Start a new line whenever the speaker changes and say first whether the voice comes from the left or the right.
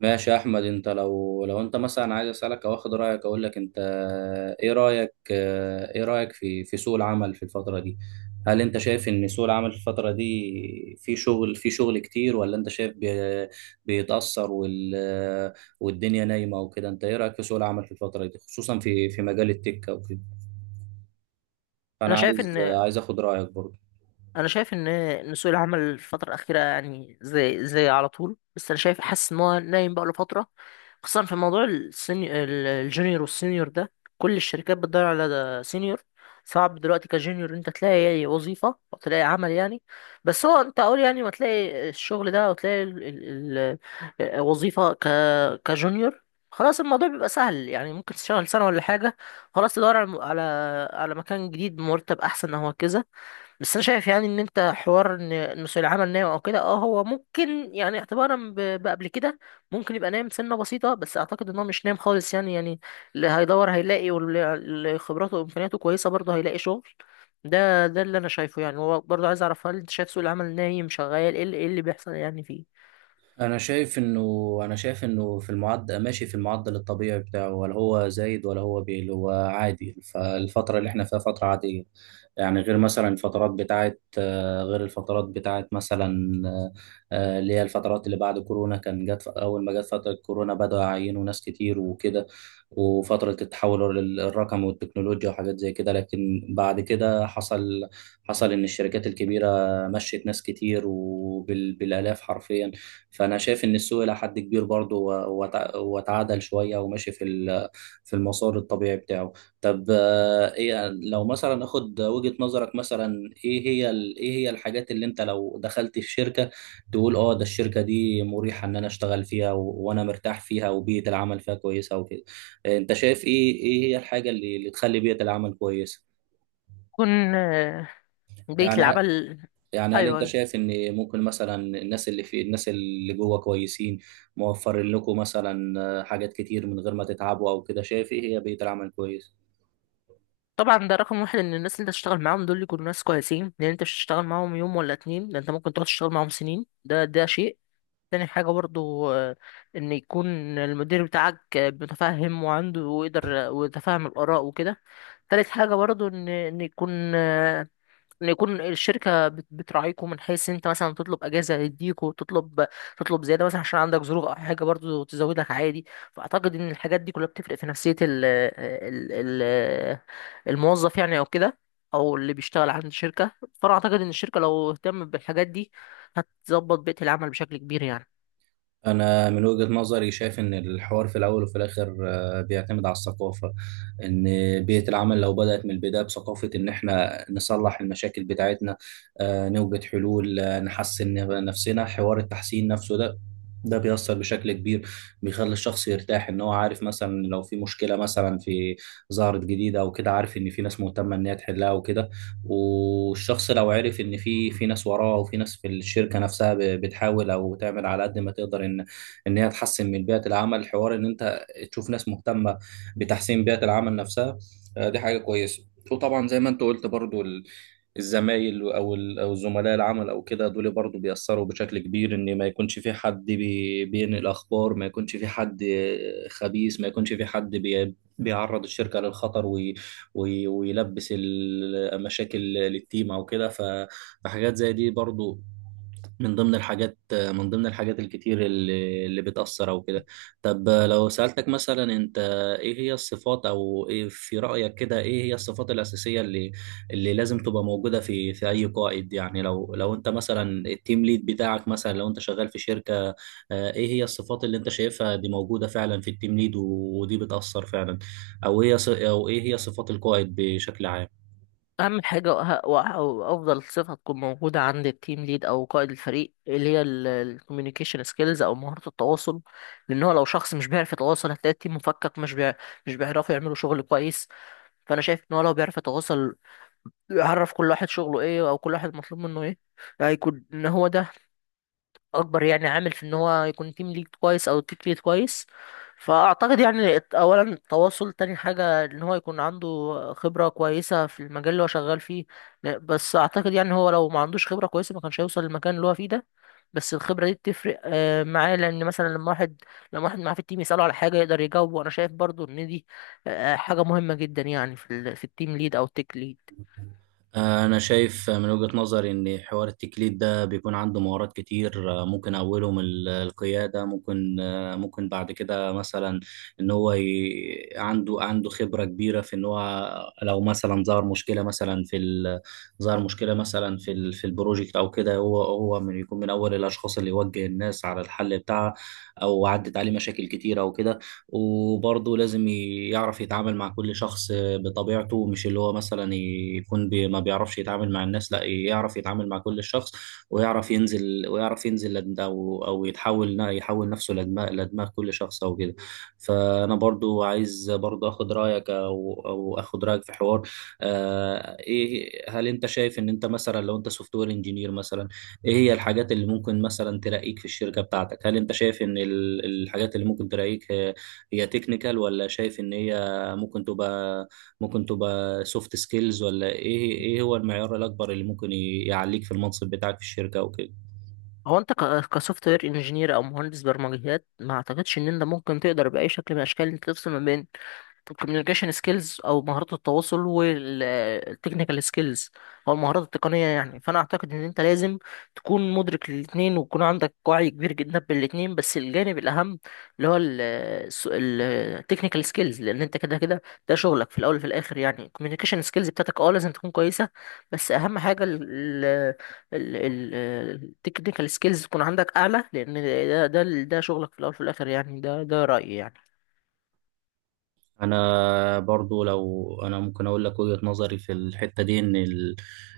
right: ماشي يا احمد. انت لو انت مثلا عايز اسالك او اخد رايك اقول لك انت. ايه رايك في سوق العمل في الفتره دي؟ هل انت شايف ان سوق العمل في الفتره دي في شغل كتير ولا انت شايف بيتاثر والدنيا نايمه وكده؟ انت ايه رايك في سوق العمل في الفتره دي خصوصا في مجال التك او كده؟ فانا
left: انا شايف
right: عايز
left: ان
right: عايز اخد رايك برضه.
left: انا شايف ان سوق العمل الفتره الاخيره يعني زي على طول، بس انا شايف حاسس ان هو نايم بقى له فتره، خصوصا في موضوع الجونيور والسينيور ده. كل الشركات بتدور على ده سينيور. صعب دلوقتي كجونيور إن انت تلاقي وظيفه او تلاقي عمل يعني. بس هو انت اقول يعني ما تلاقي الشغل ده او تلاقي وظيفه كجونيور، خلاص الموضوع بيبقى سهل يعني، ممكن تشتغل سنه ولا حاجه، خلاص تدور على مكان جديد بمرتب احسن او كذا. بس انا شايف يعني ان انت حوار ان إن سوق العمل نايم او كده، هو ممكن يعني اعتبارا بقبل كده، ممكن يبقى نايم سنه بسيطه، بس اعتقد ان هو مش نايم خالص يعني. اللي هيدور هيلاقي، واللي خبراته وامكانياته كويسه برضه هيلاقي شغل. ده اللي انا شايفه يعني. هو برضه عايز اعرف، هل انت شايف سوق العمل نايم؟ شغال، ايه اللي إيه اللي بيحصل يعني فيه؟
right: انا شايف انه انا شايف انه في المعدل ماشي في المعدل الطبيعي بتاعه، ولا هو زايد ولا هو بيقل، هو عادي. فالفتره اللي احنا فيها فتره عاديه. يعني غير مثلا الفترات بتاعت غير الفترات بتاعت مثلا اللي هي الفترات اللي بعد كورونا. كان جت اول ما جت فتره كورونا بدأوا يعينوا ناس كتير وكده، وفتره التحول للرقم والتكنولوجيا وحاجات زي كده. لكن بعد كده حصل ان الشركات الكبيره مشت ناس كتير وبالالاف حرفيا. فانا شايف ان السوق الى حد كبير برضه وتعادل شويه وماشي في المسار الطبيعي بتاعه. طب ايه لو مثلا اخد وجهه نظرك مثلا، ايه هي الحاجات اللي انت لو دخلت في شركه تقول اه ده الشركه دي مريحه ان انا اشتغل فيها وانا مرتاح فيها وبيئه العمل فيها كويسه وكده؟ انت شايف ايه هي الحاجه اللي تخلي بيئه العمل كويسه؟
left: يكون بيئه
right: يعني
left: العمل.
right: يعني هل
left: ايوه
right: انت
left: ايوه.
right: شايف ان ممكن مثلا الناس اللي جوه كويسين، موفرين لكم مثلا حاجات كتير من غير ما تتعبوا او كده؟ شايف ايه هي بيئة العمل كويس.
left: طبعا ده رقم واحد، ان الناس اللي انت تشتغل معاهم دول يكونوا ناس كويسين، لان انت مش هتشتغل معاهم يوم ولا اتنين، ده انت ممكن تقعد تشتغل معاهم سنين. ده شيء. تاني حاجة برضو إن يكون المدير بتاعك متفهم وعنده ويقدر ويتفهم الآراء وكده. تالت حاجة برضو إن يكون إن يكون الشركة بتراعيكم من حيث أنت مثلا تطلب أجازة يديكوا تطلب زيادة مثلا عشان عندك ظروف أو حاجة برضو تزودك عادي. فأعتقد إن الحاجات دي كلها بتفرق في نفسية ال ال ال الموظف يعني أو كده، أو اللي بيشتغل عند الشركة. فأنا أعتقد إن الشركة لو اهتمت بالحاجات دي هتظبط بيئة العمل بشكل كبير يعني.
right: أنا من وجهة نظري شايف إن الحوار في الأول وفي الآخر بيعتمد على الثقافة. إن بيئة العمل لو بدأت من البداية بثقافة إن إحنا نصلح المشاكل بتاعتنا، نوجد حلول، نحسن نفسنا، حوار التحسين نفسه ده، ده بيأثر بشكل كبير. بيخلي الشخص يرتاح إن هو عارف مثلا لو في مشكلة مثلا ظهرت جديدة أو كده، عارف إن في ناس مهتمة إن هي تحلها وكده. والشخص لو عرف ان في ناس وراه، وفي ناس في الشركه نفسها بتحاول او تعمل على قد ما تقدر ان ان هي تحسن من بيئه العمل، الحوار ان انت تشوف ناس مهتمه بتحسين بيئه العمل نفسها، دي حاجه كويسه. وطبعا زي ما انت قلت برضو الزمايل او زملاء العمل او كده، دول برضو بيأثروا بشكل كبير. ان ما يكونش في حد بينقل اخبار، ما يكونش في حد خبيث، ما يكونش في حد بيعرض الشركة للخطر ويلبس المشاكل للتيم او كده. فحاجات زي دي برضو من ضمن الحاجات الكتير اللي بتأثر أو كده. طب لو سألتك مثلا، أنت إيه هي الصفات، أو إيه في رأيك كده إيه هي الصفات الأساسية اللي لازم تبقى موجودة في أي قائد؟ يعني لو أنت مثلا التيم ليد بتاعك، مثلا لو أنت شغال في شركة، إيه هي الصفات اللي أنت شايفها دي موجودة فعلا في التيم ليد ودي بتأثر فعلا؟ أو إيه هي صفات القائد بشكل عام؟
left: اهم حاجه وافضل صفه تكون موجوده عند التيم ليد او قائد الفريق اللي هي الكوميونيكيشن سكيلز او مهاره التواصل، لان هو لو شخص مش بيعرف يتواصل هتلاقي التيم مفكك، مش بيعرفوا يعملوا شغل كويس. فانا شايف ان هو لو بيعرف يتواصل، يعرف كل واحد شغله ايه او كل واحد مطلوب منه ايه، هيكون ان هو ده اكبر يعني عامل في ان هو يكون تيم ليد كويس او تيم ليد كويس. فاعتقد يعني اولا التواصل. تاني حاجه ان هو يكون عنده خبره كويسه في المجال اللي هو شغال فيه. بس اعتقد يعني هو لو ما عندوش خبره كويسه ما كانش هيوصل للمكان اللي هو فيه ده. بس الخبره دي بتفرق معاه، لان مثلا لما واحد معاه في التيم يساله على حاجه يقدر يجاوبه. وانا شايف برضو ان دي حاجه مهمه جدا يعني في التيم ليد او التيك ليد.
right: أنا شايف من وجهة نظري إن حوار التكليد ده بيكون عنده مهارات كتير. ممكن أولهم القيادة. ممكن ممكن بعد كده مثلا، إن هو عنده خبرة كبيرة في إن هو لو مثلا ظهر مشكلة مثلا في البروجكت أو كده، هو من يكون من أول الأشخاص اللي يوجه الناس على الحل بتاعها، أو عدت عليه مشاكل كتيرة أو كده. وبرضه لازم يعرف يتعامل مع كل شخص بطبيعته. مش اللي هو مثلا يكون ما بيعرفش يتعامل مع الناس، لا، يعرف يتعامل مع كل الشخص، ويعرف ينزل او يحول نفسه لدماغ كل شخص او كده. فانا برضو عايز برضو اخد رايك في حوار. ايه، هل انت شايف ان انت مثلا لو انت سوفت وير انجينير مثلا، ايه هي الحاجات اللي ممكن مثلا ترقيك في الشركه بتاعتك؟ هل انت شايف ان الحاجات اللي ممكن ترقيك هي تكنيكال، ولا شايف ان هي ممكن تبقى سوفت سكيلز، ولا ايه هو المعيار الاكبر اللي ممكن يعليك في المنصب بتاعك في الشركة او كده؟
left: هو انت كسوفت وير انجينير او مهندس برمجيات، ما اعتقدش ان انت ممكن تقدر باي شكل من الاشكال انت تفصل ما بين الكوميونيكيشن سكيلز او مهارات التواصل والتكنيكال سكيلز او المهارات التقنيه يعني. فانا اعتقد ان انت لازم تكون مدرك للاثنين، ويكون عندك وعي كبير جدا بالاثنين، بس الجانب الاهم اللي هو التكنيكال سكيلز، لان انت كده كده ده شغلك في الاول وفي الاخر يعني. الكوميونيكيشن سكيلز بتاعتك لازم تكون كويسه، بس اهم حاجه التكنيكال سكيلز تكون عندك اعلى، لان ده شغلك في الاول وفي الاخر يعني. ده رايي يعني.
right: انا برضو لو انا ممكن اقول لك وجهة نظري في الحتة دي،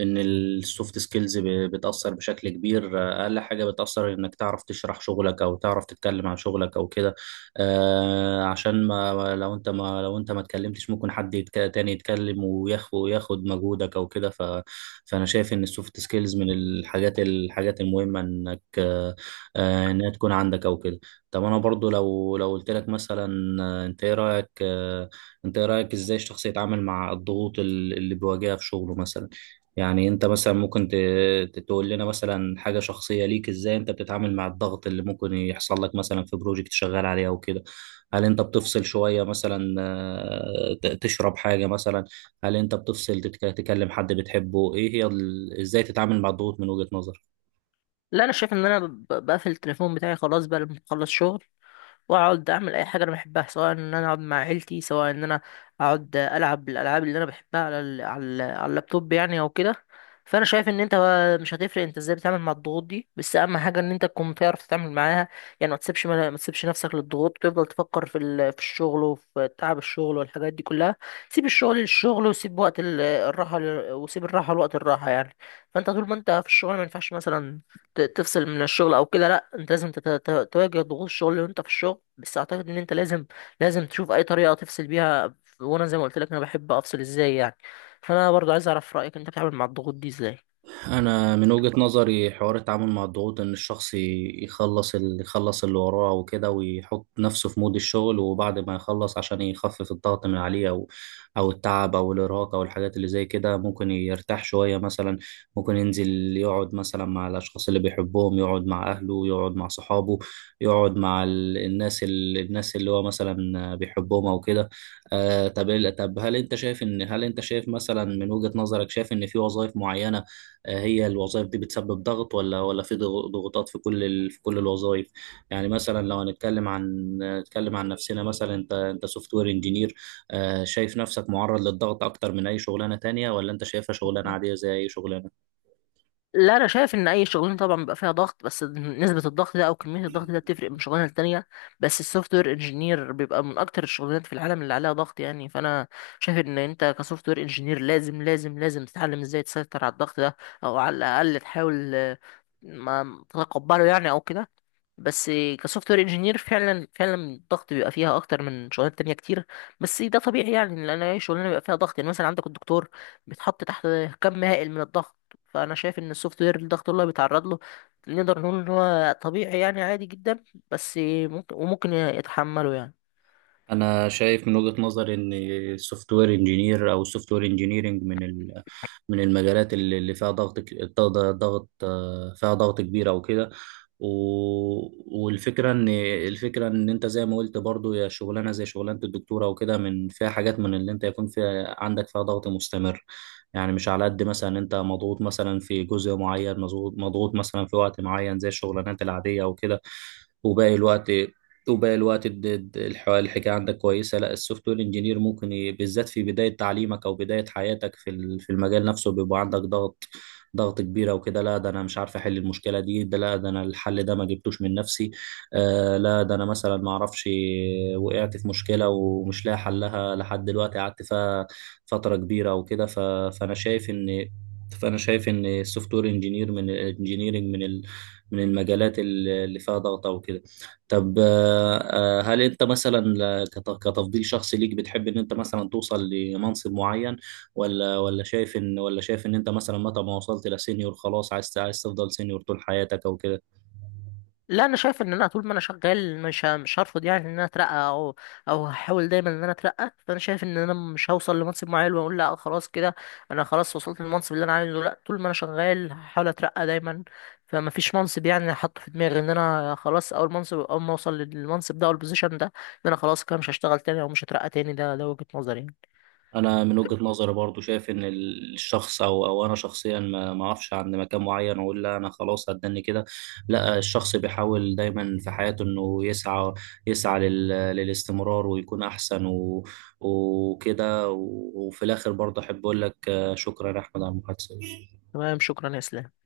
right: ان السوفت سكيلز بتأثر بشكل كبير. اقل حاجة بتأثر انك تعرف تشرح شغلك او تعرف تتكلم عن شغلك او كده. عشان، ما لو انت ما اتكلمتش ممكن حد تاني يتكلم وياخد مجهودك او كده. فانا شايف ان السوفت سكيلز من الحاجات المهمة انك آه آه، انها تكون عندك او كده. طب انا برضو لو قلت لك مثلا، انت ايه رايك انت ايه رايك ازاي الشخص يتعامل مع الضغوط اللي بيواجهها في شغله مثلا؟ يعني انت مثلا ممكن تقول لنا مثلا حاجه شخصيه ليك، ازاي انت بتتعامل مع الضغط اللي ممكن يحصل لك مثلا في بروجكت شغال عليه او كده؟ هل انت بتفصل شويه مثلا، تشرب حاجه مثلا؟ هل انت بتفصل، تكلم حد بتحبه؟ ايه هي ازاي تتعامل مع الضغوط من وجهه نظرك؟
left: لا انا شايف ان انا بقفل التليفون بتاعي خلاص بقى لما بخلص شغل، واقعد اعمل اي حاجه انا بحبها، سواء ان انا اقعد مع عيلتي، سواء ان انا اقعد العب الالعاب اللي انا بحبها على اللابتوب يعني او كده. فانا شايف ان انت بقى مش هتفرق انت ازاي بتتعامل مع الضغوط دي، بس اهم حاجه ان انت تكون بتعرف تتعامل معاها، يعني ما تسيبش نفسك للضغوط، وتفضل تفكر في الشغل وفي تعب الشغل والحاجات دي كلها. سيب الشغل للشغل، وسيب وقت الراحه وسيب الراحه لوقت الراحه يعني. فانت طول ما انت في الشغل ما ينفعش مثلا تفصل من الشغل او كده، لا انت لازم تواجه ضغوط الشغل وانت في الشغل، بس اعتقد ان انت لازم تشوف اي طريقه تفصل بيها. وانا زي ما قلت لك انا بحب افصل ازاي يعني. فانا برضو عايز اعرف رايك، انت بتتعامل مع الضغوط دي ازاي؟
right: انا من وجهة نظري حوار التعامل مع الضغوط، ان الشخص يخلص اللي وراه وكده، ويحط نفسه في مود الشغل، وبعد ما يخلص عشان يخفف الضغط من عليه، او او التعب او الارهاق او الحاجات اللي زي كده، ممكن يرتاح شوية مثلا. ممكن ينزل يقعد مثلا مع الاشخاص اللي بيحبهم، يقعد مع اهله، يقعد مع صحابه، يقعد مع الناس اللي هو مثلا بيحبهم او كده. طب هل انت شايف مثلا من وجهة نظرك، شايف ان في وظائف معينة، هي الوظائف دي بتسبب ضغط، ولا في ضغوطات في كل ال... في كل الوظائف؟ يعني مثلا لو هنتكلم عن نتكلم عن نفسنا مثلا، انت سوفت وير انجينير، شايف نفسك معرض للضغط اكتر من اي شغلانه تانية، ولا انت شايفها شغلانه عاديه زي اي شغلانه؟
left: لا انا شايف ان اي شغلانه طبعا بيبقى فيها ضغط، بس نسبه الضغط ده او كميه الضغط ده بتفرق من شغلانه للتانيه. بس السوفت وير انجينير بيبقى من اكتر الشغلانات في العالم اللي عليها ضغط يعني. فانا شايف ان انت كسوفت وير انجينير لازم لازم لازم تتعلم ازاي تسيطر على الضغط ده، او على الاقل تحاول ما تتقبله يعني او كده. بس كسوفت وير انجينير فعلا فعلا الضغط بيبقى فيها اكتر من شغلانات تانية كتير، بس ده طبيعي يعني، لان اي شغلانه بيبقى فيها ضغط يعني. مثلا عندك الدكتور بيتحط تحت كم هائل من الضغط. فانا شايف ان السوفت وير، الضغط اللي هو بيتعرض له نقدر نقول ان هو طبيعي يعني، عادي جدا، بس ممكن وممكن يتحمله يعني.
right: انا شايف من وجهة نظري ان السوفت وير انجينير او السوفت وير انجينيرنج من من المجالات اللي فيها ضغط ك- ضغط ضغط- آه، فيها ضغط كبير او كده. والفكره ان، الفكره ان انت زي ما قلت برضو، يا شغلانه زي شغلانه الدكتوره وكده، من فيها حاجات من اللي انت يكون فيها عندك فيها ضغط مستمر. يعني مش على قد مثلا انت مضغوط مثلا في جزء معين، مضغوط مثلا في وقت معين زي الشغلانات العاديه وكده. وباقي الوقت وباقي الوقت الحكايه عندك كويسه، لا. السوفت وير انجينير ممكن بالذات في بدايه تعليمك او بدايه حياتك في المجال نفسه بيبقى عندك ضغط كبيره وكده. لا ده انا مش عارف احل المشكله دي، ده لا ده انا الحل ده ما جبتوش من نفسي. لا ده انا مثلا ما اعرفش، وقعت في مشكله ومش لاقي حلها لحد دلوقتي، قعدت فيها فتره كبيره وكده. فانا شايف ان فانا شايف ان السوفت وير انجينير من الانجينيرنج، من المجالات اللي فيها ضغط او كده. طب هل انت مثلا، كتفضيل شخصي ليك، بتحب ان انت مثلا توصل لمنصب معين، ولا شايف ان انت مثلا متى ما وصلت لسينيور خلاص عايز تفضل سينيور طول حياتك او كده؟
left: لا انا شايف ان انا طول ما انا شغال مش هرفض يعني ان انا اترقى، او هحاول دايما ان انا اترقى. فانا شايف ان انا مش هوصل لمنصب معين واقول لا خلاص كده، انا خلاص وصلت للمنصب اللي انا عايزه، لا طول ما انا شغال هحاول اترقى دايما. فما فيش منصب يعني حاطه في دماغي ان انا خلاص، اول منصب اول ما اوصل للمنصب ده او البوزيشن ده ان انا خلاص كده مش هشتغل تاني او مش هترقى تاني. ده وجهة نظري يعني.
right: انا من وجهة نظري برضو شايف ان الشخص، او او انا شخصيا، ما اعرفش عند مكان معين واقول لا انا خلاص هتدني كده. لا، الشخص بيحاول دايما في حياته انه يسعى للاستمرار ويكون احسن وكده. وفي الاخر برضه احب اقول لك شكرا يا احمد على المحادثة.
left: تمام، شكرا يا اسلام.